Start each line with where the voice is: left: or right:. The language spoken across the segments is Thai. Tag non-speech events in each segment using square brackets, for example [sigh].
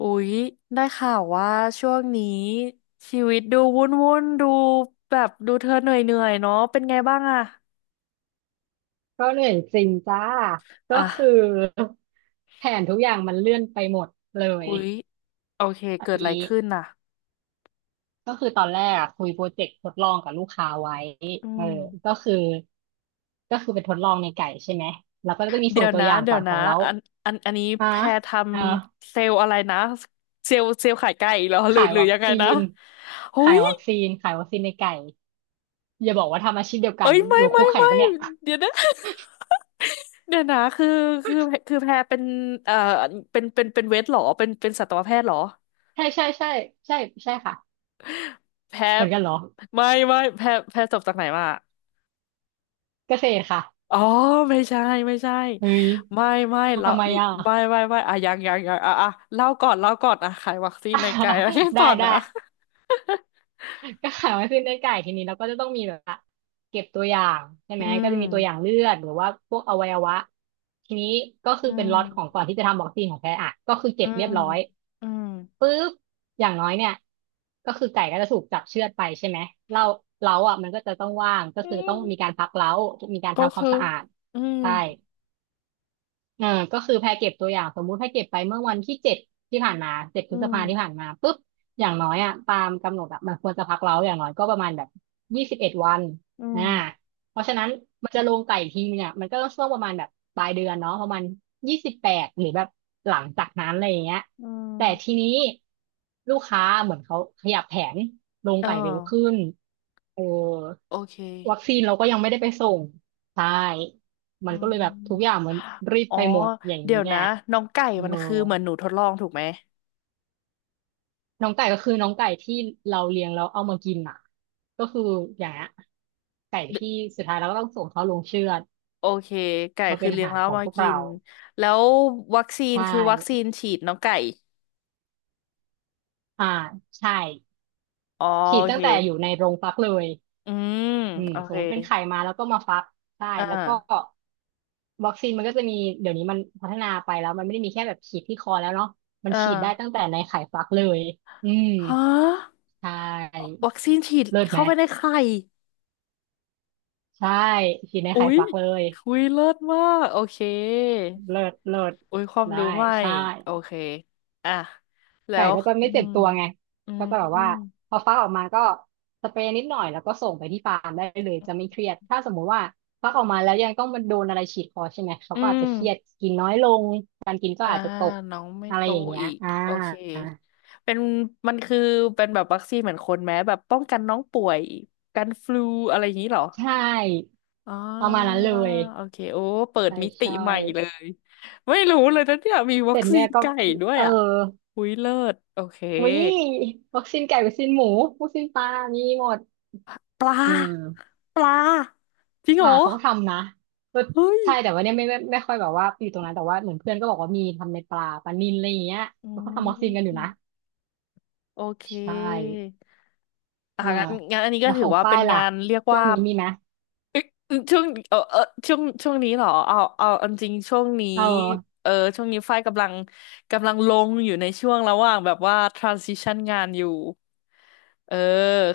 left: อุ๊ยได้ข่าวว่าช่วงนี้ชีวิตดูวุ่นดูแบบดูเธอเหนื่อยเนาะเป็นไงบ้างอะ
right: ก็เหนื่อยจริงจ้าก็
left: อ่ะ
right: คือ [laughs] แผนทุกอย่างมันเลื่อนไปหมดเลย
left: อุ๊ยโอเค
right: อั
left: เกิ
right: น
left: ดอะไร
right: นี้
left: ขึ้นน่ะ
right: ก็คือตอนแรกอะคุยโปรเจกต์ทดลองกับลูกค้าไว้
left: อื
right: เออ
left: ม
right: ก็คือก็คือเป็นทดลองในไก่ใช่ไหมแล้วก็จะมี
left: เดี๋
right: ส่
left: ย
right: ง
left: ว
right: ตัว
left: นะ
right: อย่าง
left: เดี๋ย
right: ก่อ
left: ว
right: นข
left: นะ
right: องเรา
left: อันอันนี้
right: อ่ะ
left: แพรท
right: เออ
left: ำเซลล์อะไรนะเซลล์ขายไก่เหรอหรือ
right: ขาย
left: หรือ
right: วัค
left: ยังไง
right: ซี
left: นะ
right: น
left: อุ๊
right: ขาย
left: ย
right: วัคซีนขายวัคซีนในไก่อย่าบอกว่าทำอาชีพเดียวกัน
left: เอ้ยไม่
right: อยู่
left: ไม่
right: คู่แข่ง
left: ไม่
right: ปะเนี่ย
left: เดี๋ยวนะ [laughs] เดี๋ยวนะคือคือแพรเป็นเอ่อเป็นเวชเหรอเป็นสัตวแพทย์เหรอ
right: ใช่ใช่ใช่ใช่ใช่ค่ะ
left: แพ้
right: เหมือนกันเหรอ
left: ไม่ไม่แพ้จบจากไหนมา
right: เกษตรค่ะ
left: อ๋อไม่ใช่ไม่ใช่
right: เฮ้ย
left: ไม่ไม่เรา
right: ทำไมอ่ะ
left: ไม่ไม่ไม่อ่ะยังอ่ะอ่ะเล่าก่อนอ่ะขายวัคซีนในไกลแล้ [laughs] วให้
right: [laughs]
left: ต่
right: ได้
left: อ
right: ได้
left: นะ
right: ก็ขายวัคซีนได้ไก่ทีนี้เราก็จะต้องมีแบบว่าเก็บตัวอย่างใช่
left: อื
right: ไหมก็
left: ม
right: จะมีตัวอย่างเลือดหรือว่าพวกอวัยวะทีนี้ก็คื
left: อื
right: อเป็น
left: ม
right: ล็อตของก่อนที่จะทำวัคซีนของแท้อ่ะก็คือเก็
left: อื
right: บเรี
left: ม
right: ยบร้อย
left: อืม
right: ปุ๊บอย่างน้อยเนี่ยก็คือไก่ก็จะถูกจับเชือดไปใช่ไหมเล้าเล้าอ่ะมันก็จะต้องว่างก็
left: อื
right: คือต้อง
left: ม
right: มีการพักเล้ามีการ
left: ก็
right: ทำควา
left: คื
right: ม
left: อ
right: สะอาด
left: อืม
right: ใช่ อ่าก็คือแพรเก็บตัวอย่างสมมุติแพรเก็บไปเมื่อวันที่ 7ที่ผ่านมาเจ็ดพ
left: อื
right: ฤษภาที่ผ่า
left: ม
right: นมาปุ๊บอย่างน้อยอ่ะตามกำหนดอ่ะมันควรจะพักเราอย่างน้อยก็ประมาณแบบ21 วัน
left: อื
right: อ่า
left: ม
right: เพราะฉะนั้นมันจะลงไก่อีกทีเนี่ยมันก็ต้องช่วงประมาณแบบปลายเดือนเนาะประมาณ28หรือแบบหลังจากนั้นอะไรอย่างเงี้ย
left: อื
right: แต่ที
left: ม
right: นี้ลูกค้าเหมือนเขาขยับแผนลง
left: เออ
right: ไก่เร็วขึ้นเออ
left: โอเค
right: วัคซีนเราก็ยังไม่ได้ไปส่งใช่ มั
left: อื
right: นก็
left: ม
right: เลยแบบทุกอย่าง
left: อื
right: เหมือนรีบ
left: อ๋อ
right: ไปหมดอย่าง
left: เดี๋ย
right: นี้
left: ว
right: ไง
left: นะน้องไก่
right: เออ
left: มันคือเหมือนหนูทดลองถูกไหม
right: น้องไก่ก็คือน้องไก่ที่เราเลี้ยงแล้วเอามากินอ่ะก็คืออย่างเงี้ยไก่ที่สุดท้ายเราก็ต้องส่งเขาลงเชือด
left: โอเคไก่
right: มา
left: คื
right: เป็
left: อ
right: นอา
left: เลี้ยง
right: หาร
left: แล้ว
right: ข
left: เอา
right: อง
left: มา
right: พวก
left: กิ
right: เรา
left: นแล้ววัคซีน
right: ใช่
left: คือวัคซีนฉีดน้องไก่
right: อ่าใช่
left: อ๋อ
right: ฉี
left: โอ
right: ดตั้
left: เค
right: งแต่อยู่ในโรงฟักเลย
left: อืม
right: อืม
left: โอ
right: ส
left: เค
right: มมติเป็นไข่มาแล้วก็มาฟัก ใช่
left: อ่า
right: แล้วก็วัคซีนมันก็จะมีเดี๋ยวนี้มันพัฒนาไปแล้วมันไม่ได้มีแค่แบบฉีดที่คอแล้วเนาะมัน
left: อ่
right: ฉีดได้ตั้ง
left: า
right: แต่ในไข่ฟักเลยอืม
left: ฮะ
right: ใช่
left: วัคซีนฉีด
right: เลิศไหม
left: เข้าไปในไข่
right: ใช่ฉีดใน
left: อุ๊
right: ไข่
left: ย
right: ฟักเลย
left: คุยเลิศมากโอเค
right: เลิศเลิศ
left: อุ้ยความ
right: ได้
left: รู้ใหม่
right: ใช่
left: โอเคอ่ะแล้
right: ไก่
left: ว
right: ก็จะ
left: อื
right: ไม่เจ็
left: ม
right: บตัวไง
left: อื
right: แล้วก็แบบว่า
left: ม
right: พอฟักออกมาก็สเปรย์นิดหน่อยแล้วก็ส่งไปที่ฟาร์มได้เลยจะไม่เครียดถ้าสมมุติว่าฟักออกมาแล้วยังต้องมันโดนอะไรฉีดคอใช่ไหมเขา
left: อื
right: ก็อาจ
left: ม
right: จะเครียดกินน้อยลงการกินก็
left: อ่า
right: อาจจะตก
left: น้องไม่
right: อะไร
left: โต
right: อย่างเงี้ย
left: อีก
right: อ่า
left: โอเคเป็นมันคือเป็นแบบวัคซีนเหมือนคนไหมแบบป้องกันน้องป่วยกันฟลูอะไรอย่างนี้เหรอ
right: ใช่
left: อ๋อ
right: ประมาณนั้นเลย
left: โอเคโอ้เปิด
right: ใช่
left: มิติ
right: ใช่
left: ใหม่เลยไม่รู้เลยนะเนี่ยมีวั
right: แต่
left: คซี
right: เนี่ย
left: น
right: ก็
left: ไก่ด้วย
right: เออ
left: อ่ะหุยเลิศโอเค
right: วิวัคซีนไก่วัคซีนหมูวัคซีนปลามีหมด
left: ปล
right: อื
left: า
right: ม
left: ปลาจริงเหร
right: อ่า
left: อ
right: เขาก็ทำนะก็
left: เฮ้ย
right: ใช่แต่ว่าเนี่ยไม่ค่อยแบบว่าอยู่ตรงนั้นแต่ว่าเหมือนเพื่อนก็บอกว่ามีทำในปลาปลานิลอะไรอย่างเงี้ย
left: อื
right: เขาก็ทำมอคซินกันอยู่นะ
left: มโอเค
right: ใช่
left: อ่ะ
right: อ่า
left: งั้นอันนี้ก็
right: แล้ว
left: ถื
right: ข
left: อ
right: อง
left: ว่า
right: ฝ้า
left: เป็
right: ย
left: น
right: ล่ะ
left: งานเรียก
right: ช่ว
left: ว่า
right: งนี้มีไหม
left: ช่วงเออช่วงนี้เหรอเอาจริงช่วงนี้
right: เออ
left: เออช่วงนี้ฝ้ายกำลังลงอยู่ในช่วงระหว่างแบบว่า transition งานอยู่เออ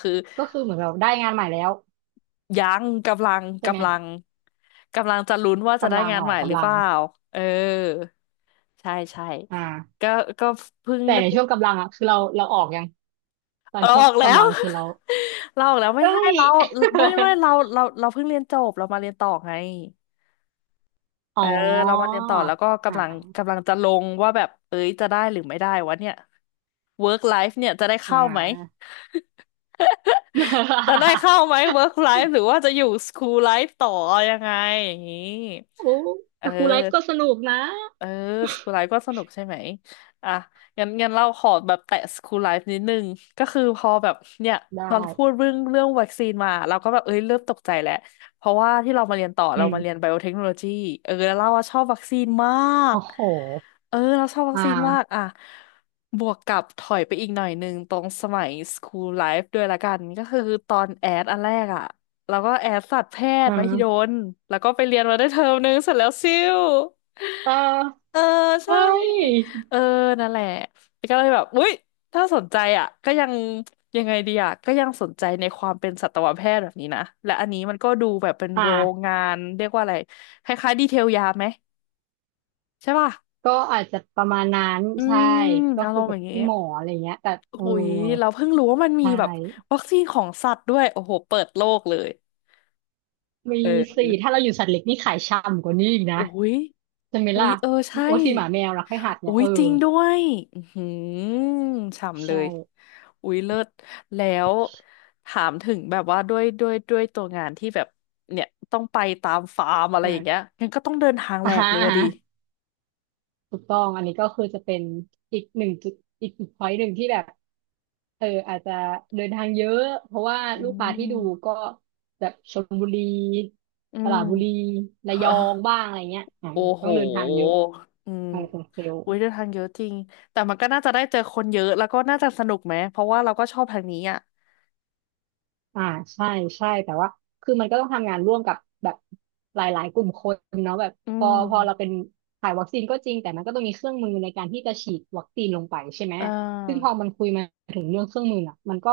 left: คือ
right: ก็คือเหมือนแราได้งานใหม่แล้ว
left: ยังกำลัง
right: ใช่ไหม
left: กำลังกำลังจะลุ้นว่าจะได้
right: กำลัง
left: งาน
right: ออ
left: ให
right: ก
left: ม่หรื
right: กำ
left: อเป
right: ลัง
left: ล่าเออใช่ใช่
right: อ่า
left: ก็ก็เพิ่ง
right: แต่
left: ได้
right: ในช่วงกำลังอ่ะคือเราออกยังตอ
left: เอ
right: น
left: อ
right: ช่ว
left: อ
right: ง
left: อกแล้
right: กำ
left: ว
right: ลังคือเรา
left: [laughs] เราออกแล้วไม่
right: เอ้
left: ใช่
right: ย
left: เราไม่ไม่เรา
right: [laughs]
left: เราเพิ่งเรียนจบเรามาเรียนต่อไง
right: อ๋อ
left: เออเรามาเรียนต่อแล้วก็กำลัง
right: อ่า
left: กำลังจะลงว่าแบบเอ้ยจะได้หรือไม่ได้วะเนี่ย work life เนี่ยจะได้
right: อ่
left: เข้าไหม
right: า
left: จะได้เข้าไหม [laughs]
right: [laughs]
left: work life หรือว่าจะอยู่ school life ต่อยังไงอย่างนี้
right: โอ้
left: เออ
right: แต่ครูไลฟ์ก็สนุกนะ
left: เออสคูลไลฟ์ก็สนุกใช่ไหมอ่ะงั้นเราขอแบบแตะสคูลไลฟ์นิดนึงก็คือพอแบบเนี่ย
right: ได้
left: ตอนพูดเรื่องวัคซีนมาเราก็แบบเอ้ยเริ่มตกใจแล้วเพราะว่าที่เรามาเรียนต่อ
right: อื
left: เรา
right: ม
left: มาเรียนไบโอเทคโนโลยีเออแล้วเราอะชอบวัคซีนมาก
right: โอ้โห
left: เออเราชอบวัค
right: อ่
left: ซีนมาก
right: า
left: อ่ะบวกกับถอยไปอีกหน่อยหนึ่งตรงสมัยสคูลไลฟ์ด้วยละกันก็คือตอนแอดอันแรกอ่ะแล้วก็แอดสัตวแพท
right: อื
left: ย์มหิด
right: ม
left: ลแล้วก็ไปเรียนมาได้เทอมนึงเสร็จแล้วซิ่ว
right: เออ
left: เออใช่
right: เฮ้ย
left: เออนั่นแหละก็เลยแบบอุ๊ยถ้าสนใจอ่ะก็ยังยังไงดีอ่ะก็ยังสนใจในความเป็นสัตวแพทย์แบบนี้นะและอันนี้มันก็ดูแบบเป็น
right: อ่า
left: โรงงานเรียกว่าอะไรคล้ายๆดีเทลยาไหมใช่ป่ะ
right: ก็อาจจะประมาณนั้น
left: อื
right: ใช่
left: ม
right: ก็
left: เอาล
right: คุ
left: อ
right: ย
left: งแบ
right: กับ
left: บนี้
right: พี่หมออะไรเงี้ยแต่เออ
left: อุ๊ยเราเพิ่งรู้ว่ามันมี
right: ใช่
left: แบบวัคซีนของสัตว์ด้วยโอ้โหเปิดโลกเลย
right: มี
left: เออ
right: สี่ถ้าเราอยู่สัตว์เล็กนี่ขายช่ำกว่านี้อีกนะ
left: อุ้ย
right: ใช่ไหม
left: อุ๊
right: ล่ะ
left: ยเออใช่
right: โอ้สี่หมาแมวรักให้หัดเนี่ย
left: อุ๊
right: เอ
left: ย
right: อ
left: จริงด้วยอือหือฉ่ำเล
right: ใช่
left: ย อุ๊ยเลิศ แล้วถามถึงแบบว่าด้วยตัวงานที่แบบเนี่ยต้องไปตามฟาร์มอะไรอย่างเงี้ย
right: อ่า
left: งั้นก็ต้องเดินทางแห
right: อ่
left: ลกเลยอะดิ
right: า ถูกต้องอันนี้ก็คือจะเป็นอีกหนึ่งจุดอีกพอยต์หนึ่งที่แบบเอออาจจะเดินทางเยอะเพราะว่า
left: อื
right: ลูกค้าที่ดู
left: ม
right: ก็แบบชลบุรี
left: อื
right: ส
left: ม
right: ระบุรีระยอ
left: ฮะ
right: งบ้างอะไรเงี้ยอ่า
left: โอ้โห
right: ต้องเดินทางเยอะ
left: อืม
right: เอาเป็นเซลล์
left: อุ๊ยเดินทางเยอะจริง แต่มันก็น่าจะได้เจอคนเยอะ แล้วก็น่าจะสนุกไหม เพราะว่าเราก็ชอบทางนี้อ่ะ
right: อ่าใช่ใช่แต่ว่าคือมันก็ต้องทำงานร่วมกับแบบหลายๆกลุ่มคนเนาะแบบ
left: อื
right: พอ
left: ม
right: พอเราเป็นถ่ายวัคซีนก็จริงแต่มันก็ต้องมีเครื่องมือในการที่จะฉีดวัคซีนลงไปใช่ไหม
left: อ่
right: ซึ่งพ
left: า
right: อมันคุยมาถึงเรื่องเครื่องมือน่ะมันก็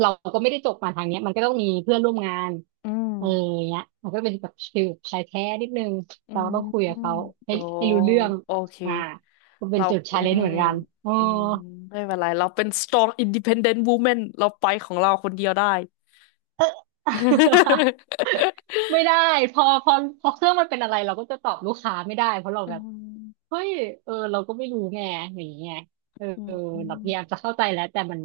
right: เราก็ไม่ได้จบมาทางเนี้ยมันก็ต้องมีเพื่อนร่วมงาน
left: อืม
right: เออเนี้ยมันก็เป็นแบบฟิลชายแท้นิดนึง
left: อื
right: เราก็ต้องคุยกับ
left: ม
right: เขาให้
left: โอ้
right: ให้รู้เรื่อง
left: โอเค
right: อ่าก็เป็น
left: เรา
right: จุดชา
left: อื
right: เลนจ์
left: ม
right: เหมือนกันอ๋อ
left: อืมไม่เป็นไรเราเป็น strong independent woman เราไปของเราคนเดียวได้
right: [laughs]
left: [laughs]
right: ไม่ได้พอพอเครื่องมันเป็นอะไรเราก็จะตอบลูกค้าไม่ได้เพราะเรา
left: อื
right: แบบ
left: ม
right: เฮ้ยเออเราก็ไม่รู้ไงอย่างเงี้ยเออ
left: อืมอื
right: เรา
left: ม
right: พยายามจะเข้าใจแล้วแต่มัน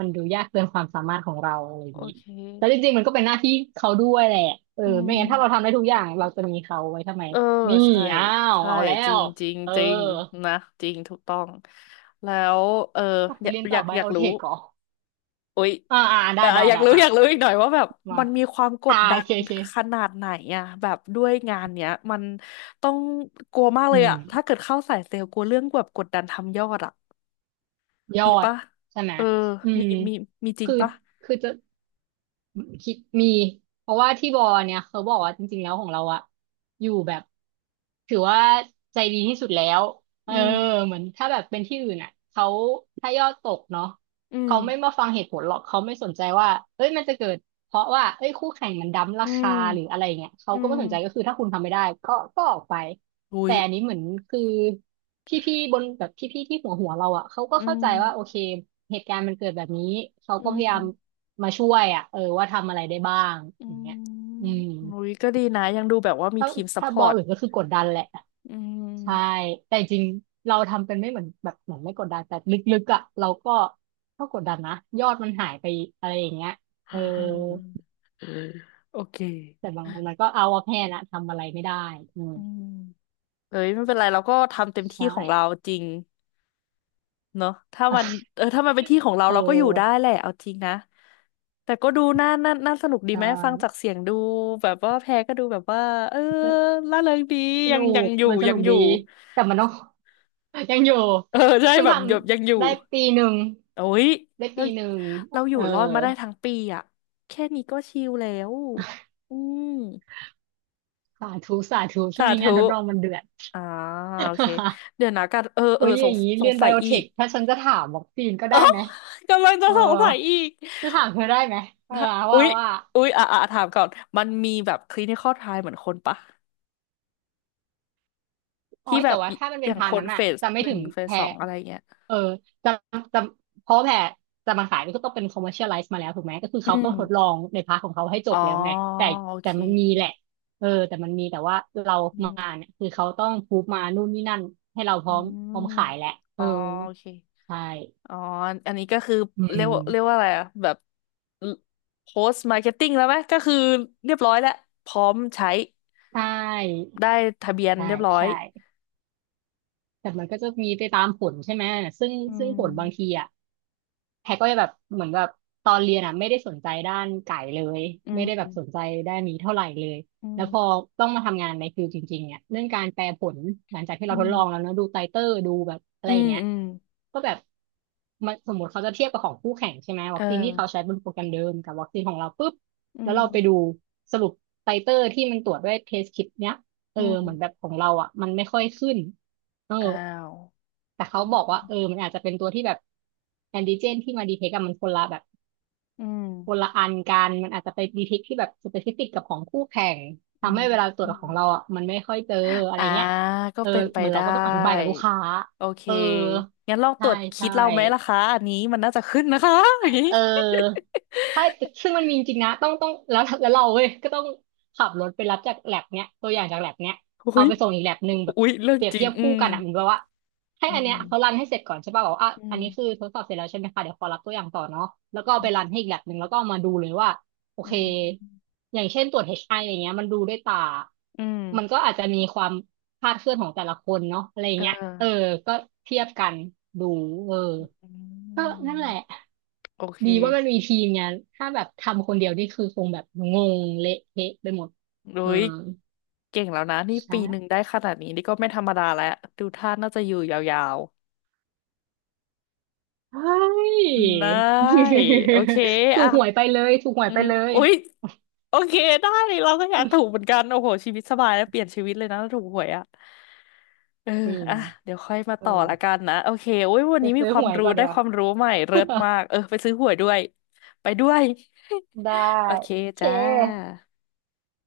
right: มันดูยากเกินความสามารถของเราอะไรอย่า
left: โอ
right: งนี้
left: เค
right: แล้วจริงๆมันก็เป็นหน้าที่เขาด้วยแหละเออ
left: อื
right: ไม่
left: ม
right: งั้นถ้าเราทำได้ทุกอย่างเราจะมีเขาไว้ทำไม
left: เออ
right: นี่
left: ใช่
right: อ้าว
left: ใช่
right: เอาแล้
left: จริ
right: ว
left: งจริง
right: เออ
left: จริงนะจริงถูกต้องแล้วเออ
right: อยากไป
left: อยาก
right: เรียน
left: อ
right: ต่
left: ยา
right: อ
left: ก
right: ไบ
left: อยาก
right: โอเท
left: รู้
right: คก่อ
left: อุ๊ย
right: อ่าอ่าได้
left: อ่ะ
right: ได้
left: อยาก
right: ได้
left: รู้
right: อ่ะ
left: อยากรู้อีกหน่อยว่าแบบ
right: มา
left: มันมีความก
right: อ่า
left: ดดั
right: โอ
left: น
right: เคโอเค
left: ขนาดไหนอะแบบด้วยงานเนี้ยมันต้องกลัวมากเล
right: อื
left: ย
right: ม
left: อะถ้าเกิดเข้าสายเซลล์กลัวเรื่องแบบกดดันทำยอดอะ
right: ยอ
left: มี
right: ด
left: ปะ
right: ใช่ไหม
left: เออ
right: อื
left: มี
right: ม
left: มีมีจริง
right: คือ
left: ปะ
right: คือจะ คิดมีเพราะว่าที่บอเนี่ยเขาบอกว่าจริงๆแล้วของเราอะอยู่แบบถือว่าใจดีที่สุดแล้วเอ
left: อื
right: อ
left: ม
right: เหมือนถ้าแบบเป็นที่อื่นอะเขาถ้ายอดตกเนาะ
left: อืม
right: เขาไม่มาฟังเหตุผลหรอกเขาไม่สนใจว่าเอ้ยมันจะเกิดเพราะว่าเอ้ยคู่แข่งมันดั้มรา
left: อื
right: คา
left: ม
right: หรืออะไรเงี้ยเขา
left: อื
right: ก็ไม่
left: ม
right: สนใจก็คือถ้าคุณทำไม่ได้ก็ออกไป
left: อุ้
right: แต่
left: ย
right: อันนี้เหมือนคือพี่ๆบนแบบพี่ๆที่หัวเราอะเขาก็
left: อื
right: เข้า
left: ม
right: ใจว่าโอเคเหตุการณ์มันเกิดแบบนี้เขา
left: อื
right: ก็พยายาม
left: ม
right: มาช่วยอ่ะเออว่าทำอะไรได้บ้าง
left: อื
right: อย่าง
left: ม
right: เงี้ยอืม
left: อุ้ยก็ดีนะยังดูแบบว่ามี
right: ถ้า
left: ทีมซัพ
right: ถ้า
left: พ
right: บ
left: อ
right: อ
left: ร์
right: ล
left: ต
right: อื่นก็คือกดดันแหละ
left: อื
right: ใช่
left: ม
right: แต่จริงเราทำเป็นไม่เหมือนแบบเหมือนไม่กดดันแต่ลึกๆอ่ะเราก็ก็กดดันนะยอดมันหายไปอะไรอย่างเงี้ยเออ
left: โอเค
right: แต่บางวันมันก็เอาว่าแพ้นะทำอะไรไม่ได้อืม
left: อืม เอ้ยไม่เป็นไรเราก็ทำเต็มที่
right: ใช่
left: ของเราจริงเนอะถ้ามันเออถ้ามันเป็นที่ของเรา
right: เอ
left: เราก็อยู่ได้
right: อ
left: แหละเอาจริงนะแต่ก็ดูน่าสนุกดี
right: ใช
left: ไหมฟังจา
right: ่
left: กเสียงดูแบบว่าแพรก็ดูแบบว่าเออร่าเริงดี
right: ส
left: ยั
right: นุ
left: งยัง
right: ก
left: อยู่
right: มันส
left: ยั
right: นุ
left: ง
right: ก
left: อยู่
right: ดีแต่มันต้อง [laughs] ยังอยู่
left: เออใช่
right: เพิ่ง
left: แบ
right: ท
left: บแบบยังอยู่
right: ำได้ปีหนึ่ง
left: โอ้ย
right: ได้
left: เรา
right: ปีหนึ่ง
left: เราอ
right: เอ
left: ยู่
right: อ
left: รอดมาได้ทั้งปีอ่ะแค่นี้ก็ชิลแล้วอืม
right: สาธุสาธุช่ว
left: สา
right: งนี้
left: ธุ
right: งานทดลองมันเดือด
left: อ่าโอเคเดี๋ยวนะกันเออ
right: [laughs]
left: เอ
right: โอ้
left: อ
right: ยอ
left: สง
right: ย่างนี้
left: ส
right: เรี
left: ง
right: ยนไบ
left: สัย
right: โอ
left: อี
right: เทค
left: ก
right: ถ้าฉันจะถามวัคซีนก็ได้ไหม
left: [laughs] กำลังจะ
right: เออ
left: สงสัยอีก
right: จะถามเธอได้ไหมเออ
left: ถ้าอุ๊
right: ว่า
left: ย
right: ว่า
left: อุ๊ยอ่ะถามก่อนมันมีแบบคลินิคอลไทล์เหมือนคนปะ
right: อ๋อ
left: ที่แบ
right: แต่
left: บ
right: ว่าถ้ามัน
left: อ
right: เป็น
left: ย่าง
right: พา
left: ค
right: น
left: น
right: นั้น
left: เฟ
right: อะ
left: ส
right: จะไม่
left: ห
right: ถึ
left: นึ่ง
right: ง
left: เฟส
right: แพร
left: สองอะไรเงี้ย
right: เออจะจะเพราะแพรจะมาขายก็ต้องเป็น commercialize มาแล้วถูกไหมก็คือ
left: อื
right: เขาต้อ
left: ม
right: งทดลองในพาร์ทของเขาให้จ
left: อ๋
right: บ
left: อ
right: แล้วไงแต่
left: โอ
right: แต่
left: เค
right: มันมีแหละเออแต่มันมีแต่ว่าเรา
left: อื
right: มา
left: ม
right: เนี่ยคือเขาต้องพูฟมานู่นนี่นั่นให้เราพ
left: อื
right: ร้อมพร้อม
left: ม
right: ขายแหละเอ
left: อ๋
right: อ
left: อโอเค
right: ใช่
left: อ๋ออันนี้ก็คือ
right: อื
left: เรียกว่าเรียก
right: ม
left: ว่าอะไรอะแบบ post marketing แล้วไหมก็คือเรียบร้อยแล้วพร้อมใช้
right: ใช่
left: ได้ทะเบียน
right: ใช่
left: เรียบร้อย
right: ใช่ แต่มันก็จะมีไปตามผลใช่ไหม ซึ่ง
left: อื
right: ซึ่ง
left: ม
right: ผลบางทีอ่ะ แพรก็จะแบบเหมือนแบบตอนเรียนอ่ะไม่ได้สนใจด้านไก่เลย
left: อื
right: ไม่
left: ม
right: ได้แบบสนใจด้านนี้เท่าไหร่เลย
left: อื
right: แล้วพอ
left: ม
right: ต้องมาทำงานในฟิลจริงๆเนี่ยเรื่องการแปลผลหลังจากที่
left: อื
right: เราทดลองแล้ว
left: ม
right: เนอะดูไตเตอร์ดูแบบอะ
left: อื
right: ไรอ
left: ม
right: ย่างเงี้ย
left: อืม
right: ก็แบบมันสมมติเขาจะเทียบกับของคู่แข่งใช่ไหม
left: เอ
right: วัคซีนที่เขา
left: อ
right: ใช้บนโปรแกรมเดิมกับวัคซีนของเราปุ๊บ
left: อื
right: แล้ว
left: ม
right: เราไปดูสรุปไตเตอร์ที่มันตรวจด้วยเทสคิดเนี้ยเออ
left: อืม
right: เหมือนแบบของเราอ่ะมันไม่ค่อยขึ้นเออ
left: อ้าว
right: แต่เขาบอกว่าเออมันอาจจะเป็นตัวที่แบบแอนติเจนที่มาดีเทคกับมันคนละแบบ
left: อืม
right: คนละอันกัน มันอาจจะไปดีเทคที่แบบสเปซิฟิกกับของคู่แข่ง
left: อื
right: ทำให้
left: ม
right: เวลาตร
left: อ
right: วจ
left: ม
right: ของเราอ่ะมันไม่ค่อยเจออะไร
left: อ่า
right: เงี้ย
left: ก็
right: เออ
left: เป็นไป
right: มันเรา
left: ได้
right: ก็ต้องอธิบายกับลูกค้า
left: โอเค
right: เออ
left: งั้นลองต
right: ใช่
left: รวจคิ
right: ใช่
left: ดเราไหมล่ะคะอันนี้มันน่าจะขึ้นนะคะ [laughs] อย่างนี้
right: เออถ้าซึ่งมันมีจริงๆนะต้องแล้วแล้วเราเว้ยก็ต้องขับรถไปรับจากแลบเนี้ยตัวอย่างจากแลบเนี้ย
left: อุ้
right: เอา
left: ย
right: ไปส่งอีกแลบหนึ่งแบบ
left: อุ้ยเรื่อง
right: เปรียบ
left: จริ
right: เที
left: ง
right: ยบ
left: อื
right: คู่
left: ม
right: กันอ่ะเหมือนแบบว่าให้
left: อื
right: อันเนี้ยเขารั
left: ม
right: นให้เสร็จก่อนใช่ป่ะบอกว่าอ่ะ
left: อื
right: อัน
left: ม
right: นี้คือทดสอบเสร็จแล้วใช่ไหมคะเดี๋ยวขอรับตัวอย่างต่อเนาะแล้วก็เอาไปรันให้อีกแลบหนึ่งแล้วก็เอามาดูเลยว่าโอ
left: อื
right: เค
left: ม
right: อย่างเช่นตรวจ HI อชไออะไรเงี้ยมันดูด้วยตา
left: อืม
right: มันก็อาจจะมีความ คาดเคลื่อนของแต่ละคนเนาะอะไรอย่าง
left: เอ
right: เงี้ยเออ
left: อ
right: ก็เทียบกันดู เออ
left: อืม
right: ก็นั่นแหละ
left: โอเค
right: ดีว่ามันมีทีมไงถ้าแบบทำคนเดียวนี่คือคงแบบงงเละเทะไปหมด
left: โด
right: อื
left: ย
right: ม
left: เก่งแล้วนะนี่ปี
right: ใช่ [laughs]
left: หนึ่งได้ขนาดนี้นี่ก็ไม่ธรรมดาแล้วดูท่าน่าจะอยู่ยาว
right: เฮ้ย
left: ได้
right: [laughs]
left: โอเค
right: ถู
left: อ่ะ
right: กหวยไปเลยถูกหวย
left: อื
right: ไป
left: ม
right: เลย
left: อุ๊ยโอเคได้เราก็อยากถูกเหมือนกันโอ้โหชีวิตสบายแล้วเปลี่ยนชีวิตเลยนะถ้าถูกหวยอ่ะเออ
right: จริง
left: อ่ะเดี๋ยวค่อยมา
right: เออ
left: ต่อละกันนะโอเคโอ้ยวัน
right: ไป
left: นี้มี
right: ซื้อ
left: ควา
right: ห
left: ม
right: วย
left: รู้
right: ก่อน
left: ได้
right: ดีก
left: ค
right: ว่า
left: วามรู้ใหม่เลิศมากเออไปซื้อหวยด้วยไปด้วย
right: [laughs] ได้
left: [laughs] โอเค
right: โอเค
left: จ้า